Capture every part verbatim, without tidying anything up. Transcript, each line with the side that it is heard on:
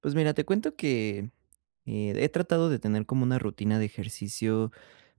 right: Pues mira, te cuento que, eh, he tratado de tener como una rutina de ejercicio,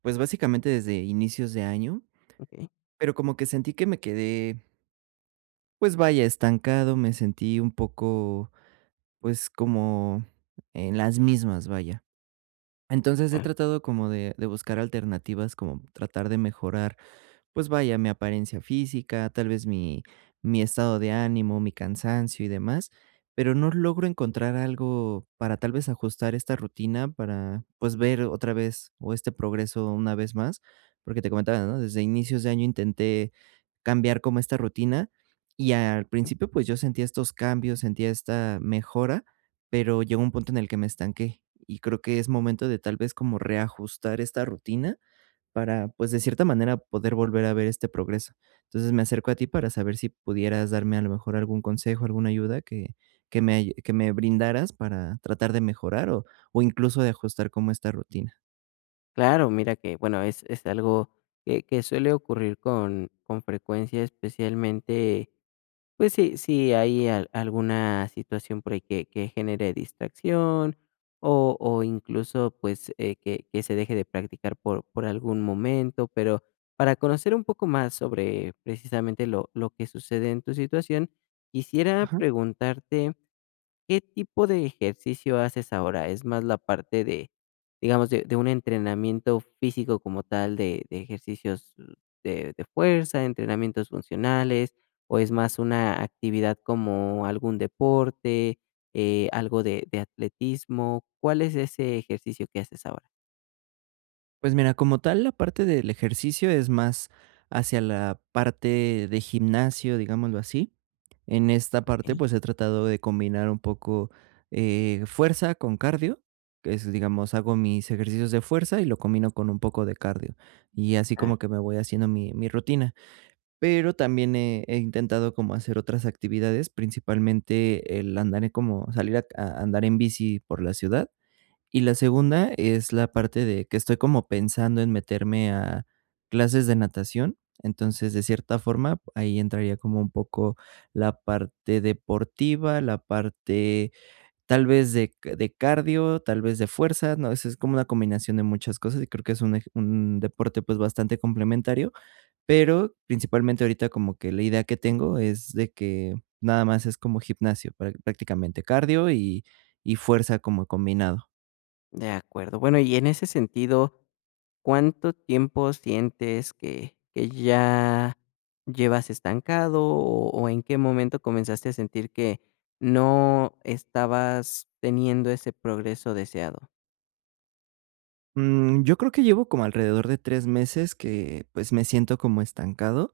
right: pues, básicamente desde inicios de año,
left: Okey,
right: pero como que sentí que me quedé, pues vaya, estancado, me sentí un poco, pues, como en las mismas, vaya. Entonces, he
left: ah,
right: tratado como de de buscar alternativas, como tratar de mejorar pues vaya, mi apariencia física, tal vez mi, mi estado de ánimo, mi cansancio y demás, pero no logro encontrar algo para tal vez ajustar esta rutina para pues ver otra vez o este progreso una vez más, porque te comentaba, ¿no? Desde inicios de año intenté cambiar como esta rutina y al principio pues yo sentía estos cambios, sentía esta mejora, pero llegó un punto en el que me estanqué y creo que es momento de tal vez como reajustar esta rutina para, pues, de cierta manera, poder volver a ver este progreso. Entonces, me acerco a ti para saber si pudieras darme, a lo mejor, algún consejo, alguna ayuda que que me ay que me brindaras para tratar de mejorar o o incluso de ajustar como esta rutina.
left: claro, mira que, bueno, es es algo que que suele ocurrir con con frecuencia, especialmente, pues, si si hay al alguna situación por ahí que que genere distracción o o incluso, pues, eh, que que se deje de practicar por por algún momento, pero para conocer un poco más sobre precisamente lo lo que sucede en tu situación, quisiera
right: Ajá.
left: preguntarte: ¿qué tipo de ejercicio haces ahora? ¿Es más la parte de, digamos, de, de un entrenamiento físico como tal, de, de ejercicios mm, de, de fuerza, entrenamientos funcionales, o es más una actividad como algún deporte, eh, algo de, de atletismo? ¿Cuál es ese ejercicio que haces ahora?
right: Pues mira, como tal, la parte del ejercicio es más hacia la parte de gimnasio, digámoslo así. En esta parte,
left: Ok,
right: pues he tratado de combinar un poco eh, fuerza con cardio, que es, digamos, hago mis ejercicios de fuerza y lo combino con un poco de cardio. Y así
left: ah,
right: como que me voy haciendo mi, mi rutina. Pero también he, he intentado como hacer otras actividades, principalmente el andar en como salir a a andar en bici por la ciudad y la segunda es la parte de que estoy como pensando en meterme a clases de natación. Entonces, de cierta forma, ahí entraría como un poco la parte deportiva, la parte tal vez de, c- de cardio, tal vez de fuerza, ¿no? Es, es como una combinación de muchas cosas y creo que es un, ej- un deporte pues bastante complementario, pero principalmente ahorita como que la idea que tengo es de que nada más es como gimnasio, prá- prácticamente cardio y, y fuerza como combinado.
left: de acuerdo. Bueno, y en ese sentido, ¿cuánto tiempo sientes que que ya llevas estancado, o o en qué momento comenzaste a sentir que no estabas teniendo ese progreso deseado?
right: Mm, yo creo que llevo como alrededor de tres meses que, pues, me siento como estancado.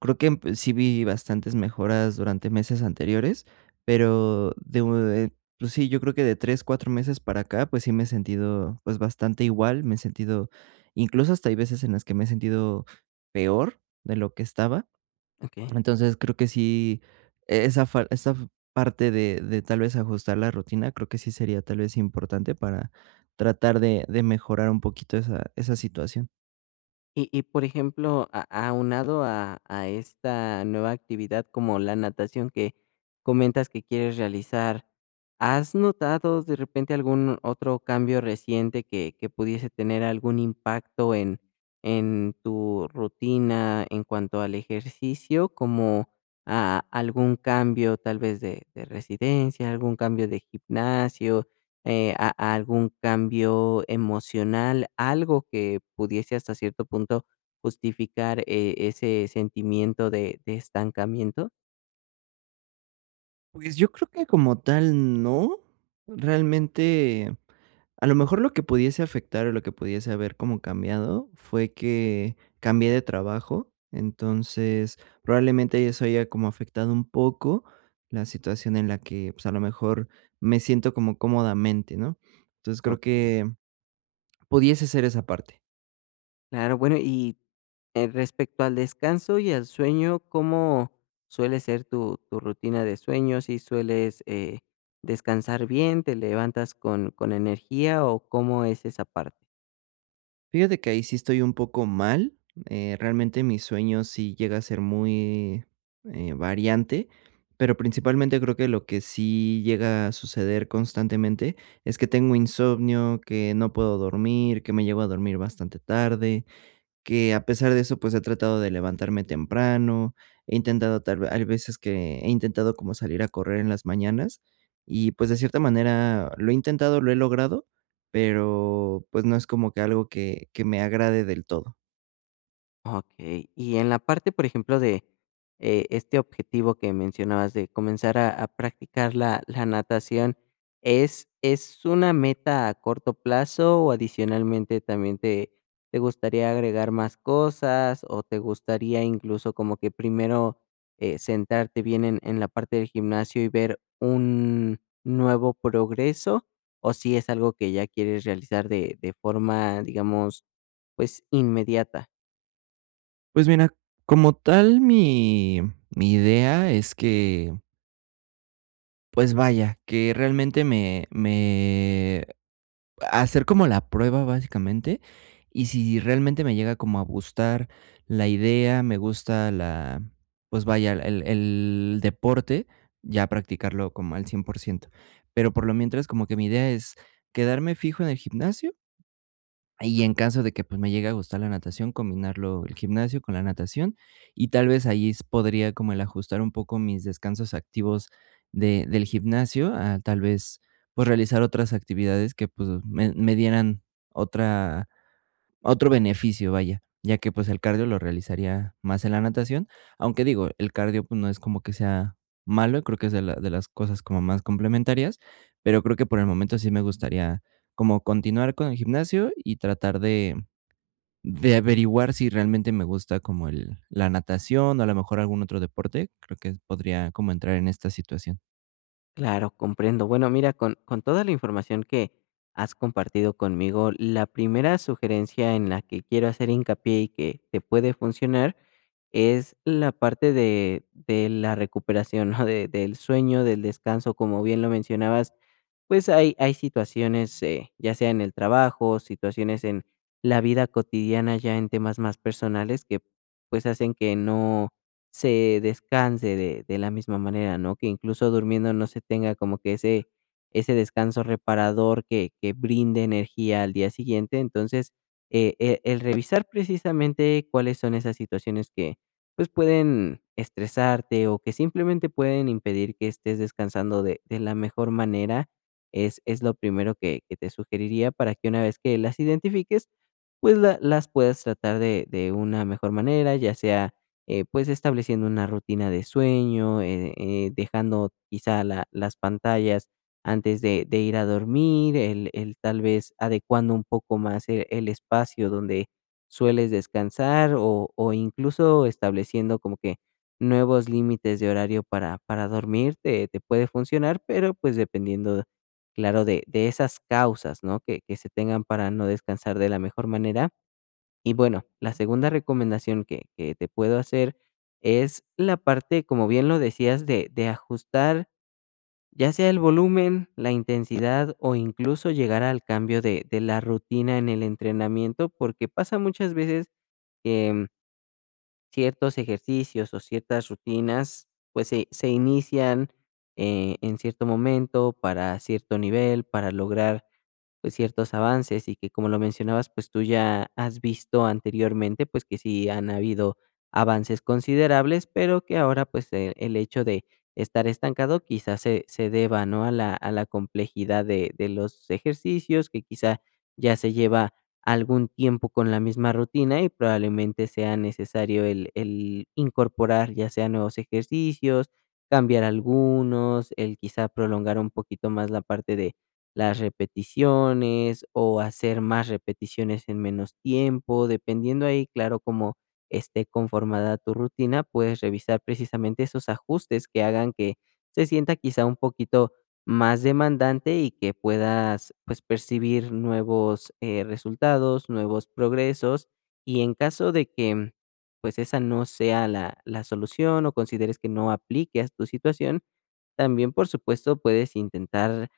right: Creo que, emp sí vi bastantes mejoras durante meses anteriores, pero de u eh, pues sí, yo creo que de tres cuatro meses para acá, pues sí me he sentido, pues, bastante igual, me he sentido incluso hasta hay veces en las que me he sentido peor de lo que estaba.
left: Okey.
right: Entonces, creo que sí, esa fal esa parte de de tal vez ajustar la rutina, creo que sí sería tal vez importante para tratar de de mejorar un poquito esa esa situación.
left: Y y, por ejemplo, a aunado a a esta nueva actividad como la natación que comentas que quieres realizar, ¿has notado de repente algún otro cambio reciente que que pudiese tener algún impacto en en tu rutina en cuanto al ejercicio? Como a algún cambio tal vez de de residencia, algún cambio de gimnasio, eh, a a algún cambio emocional, algo que pudiese hasta cierto punto justificar, eh, ese sentimiento de de estancamiento.
right: Pues, yo creo que como tal no. Realmente, a lo mejor lo que pudiese afectar, o lo que pudiese haber como cambiado, fue que cambié de trabajo. Entonces, probablemente eso haya como afectado un poco la situación en la que, pues, a lo mejor me siento como cómodamente, ¿no? Entonces, creo
left: Okey,
right: que pudiese ser esa parte.
left: claro, bueno, y, eh, respecto al descanso y al sueño, ¿cómo suele ser tu tu rutina de sueño? ¿Si sueles, eh, descansar bien, te levantas con con energía o cómo es esa parte?
right: Fíjate que ahí sí estoy un poco mal, eh, realmente mi sueño sí llega a ser muy, eh, variante, pero principalmente creo que lo que sí llega a suceder constantemente es que tengo insomnio, que no puedo dormir, que me llego a dormir bastante tarde, que a pesar de eso, pues he tratado de levantarme temprano, he intentado tal ve hay veces que he intentado como salir a correr en las mañanas y, pues, de cierta manera lo he intentado, lo he logrado, pero, pues, no es como que algo que que me agrade del todo.
left: Okey. Y en la parte, por ejemplo, de, eh, este objetivo que mencionabas de comenzar a a practicar la la natación, ¿es es una meta a corto plazo o adicionalmente también te te gustaría agregar más cosas o te gustaría incluso como que primero, eh, centrarte bien en en la parte del gimnasio y ver un nuevo progreso? ¿O si es algo que ya quieres realizar de de forma, digamos, pues, inmediata?
right: Pues mira, como tal, mi mi idea es que, pues vaya, que realmente me me hacer como la prueba, básicamente, y si realmente me llega como a gustar la idea, me gusta la pues vaya, el el deporte, ya practicarlo como al cien por ciento. Pero por lo mientras, como que mi idea es quedarme fijo en el gimnasio y en caso de que, pues, me llegue a gustar la natación, combinarlo el gimnasio con la natación, y tal vez ahí s podría como el ajustar un poco mis descansos activos de del gimnasio a tal vez, pues, realizar otras actividades que, pues, me me dieran otra otro beneficio, vaya, ya que, pues, el cardio lo realizaría más en la natación, aunque digo, el cardio, pues, no es como que sea malo, creo que es de la de las cosas como más complementarias, pero creo que por el momento sí me gustaría como continuar con el gimnasio y tratar de de averiguar si realmente me gusta como el la natación o a lo mejor algún otro deporte, creo que podría como entrar en esta situación.
left: Claro, comprendo. Bueno, mira, con, con toda la información que has compartido conmigo, la primera sugerencia en la que quiero hacer hincapié y que te puede funcionar es la parte de, de la recuperación, ¿no? De- del sueño, del descanso, como bien lo mencionabas, pues hay, hay situaciones, eh, ya sea en el trabajo, situaciones en la vida cotidiana, ya en temas más personales, que pues hacen que no se descanse de de la misma manera, ¿no? Que incluso durmiendo no se tenga como que ese ese descanso reparador que que brinde energía al día siguiente. Entonces, eh, e el revisar precisamente cuáles son esas situaciones que, pues, pueden estresarte o que simplemente pueden impedir que estés descansando de de la mejor manera, es es lo primero que que te sugeriría para que una vez que las identifiques, pues, la las puedas tratar de de una mejor manera, ya sea eh, pues estableciendo una rutina de sueño, eh, eh, dejando quizá la- las pantallas antes de, de ir a dormir, el, el tal vez adecuando un poco más el, el espacio donde sueles descansar o, o incluso estableciendo como que nuevos límites de horario para, para dormir te, te puede funcionar, pero pues dependiendo, claro, de, de esas causas, ¿no? Que, que se tengan para no descansar de la mejor manera. Y bueno, la segunda recomendación que que te puedo hacer es la parte, como bien lo decías, de de ajustar, ya sea el volumen, la intensidad o incluso llegar al cambio de de la rutina en el entrenamiento, porque pasa muchas veces que mm, ciertos ejercicios o ciertas rutinas, pues, se se inician, eh, en cierto momento, para cierto nivel, para lograr pues, ciertos avances y que, como lo mencionabas, pues, tú ya has visto anteriormente, pues, que sí han habido avances considerables, pero que ahora, pues, eh, el hecho de estar estancado quizás se se deba, ¿no?, a la a la complejidad de de los ejercicios, que quizá ya se lleva algún tiempo con la misma rutina y probablemente sea necesario el el incorporar, ya sea nuevos ejercicios, cambiar algunos, el quizá prolongar
right: Entiendo,
left: un poquito más la parte de las repeticiones o hacer más repeticiones en menos tiempo, dependiendo ahí, claro, cómo esté conformada tu rutina, puedes revisar precisamente esos ajustes que hagan que se sienta quizá un poquito más demandante y que puedas pues percibir nuevos eh, resultados, nuevos progresos. Y en caso de que pues esa no sea la, la solución o consideres que no aplique a tu situación, también, por supuesto, puedes intentar,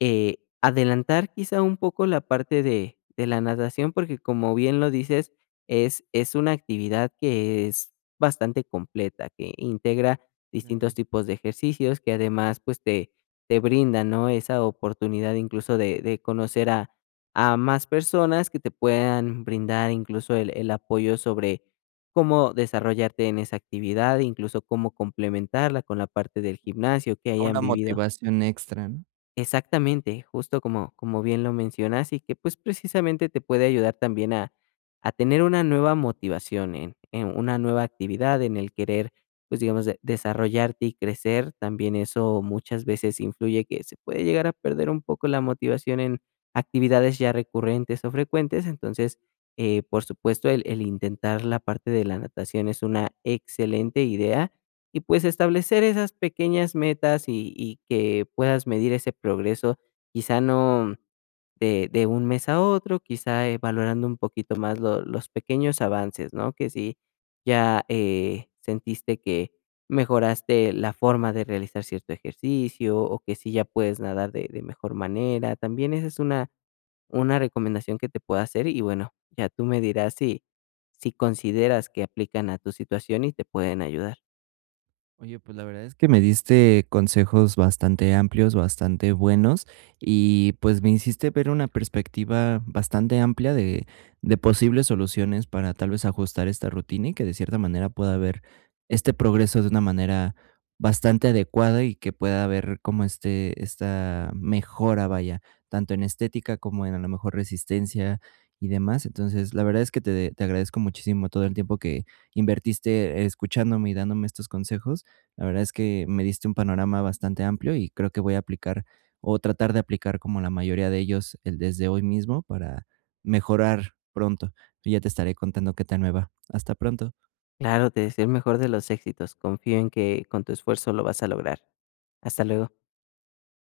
left: eh, adelantar quizá un poco la parte de de la natación, porque como bien lo dices, es es una actividad que es bastante completa, que integra distintos
right: claro.
left: tipos de ejercicios, que además, pues, te te brinda, ¿no?, esa oportunidad incluso de de conocer a a más personas que te puedan brindar incluso el el apoyo sobre cómo desarrollarte en esa actividad, incluso cómo complementarla con la parte del gimnasio que hayan
right: Una
left: vivido.
right: motivación extra, ¿no?
left: Exactamente, justo como, como bien lo mencionas y que pues precisamente te puede ayudar también a, a tener una nueva motivación en, en una nueva actividad, en el querer pues digamos de- desarrollarte y crecer. También eso muchas veces influye que se puede llegar a perder un poco la motivación en actividades ya recurrentes o frecuentes. Entonces, eh, por supuesto, el, el intentar la parte de la natación es una excelente idea y pues establecer esas pequeñas metas y y que puedas medir ese progreso, quizá no de de un mes a otro, quizá, eh, valorando un poquito más lo los pequeños avances, ¿no? Que si ya, eh, sentiste que mejoraste la forma de realizar cierto ejercicio o que si ya puedes nadar de de mejor manera, también esa es una una recomendación que te puedo hacer. Y bueno, ya tú me dirás si si consideras que aplican a tu situación y te pueden ayudar.
right: Oye, pues la verdad es que me diste consejos bastante amplios, bastante buenos y pues me hiciste ver una perspectiva bastante amplia de, de posibles soluciones para tal vez ajustar esta rutina y que de cierta manera pueda haber este progreso de una manera bastante adecuada y que pueda haber como este, esta mejora, vaya, tanto en estética como en a lo mejor resistencia y demás. Entonces, la verdad es que te, te agradezco muchísimo todo el tiempo que invertiste eh, escuchándome y dándome estos consejos. La verdad es que me diste un panorama bastante amplio y creo que voy a aplicar o tratar de aplicar como la mayoría de ellos el desde hoy mismo para mejorar pronto. Ya te estaré contando qué tal me va. Hasta pronto.
left: Claro, te deseo el mejor de los éxitos. Confío en que con tu esfuerzo lo vas a lograr. Hasta luego.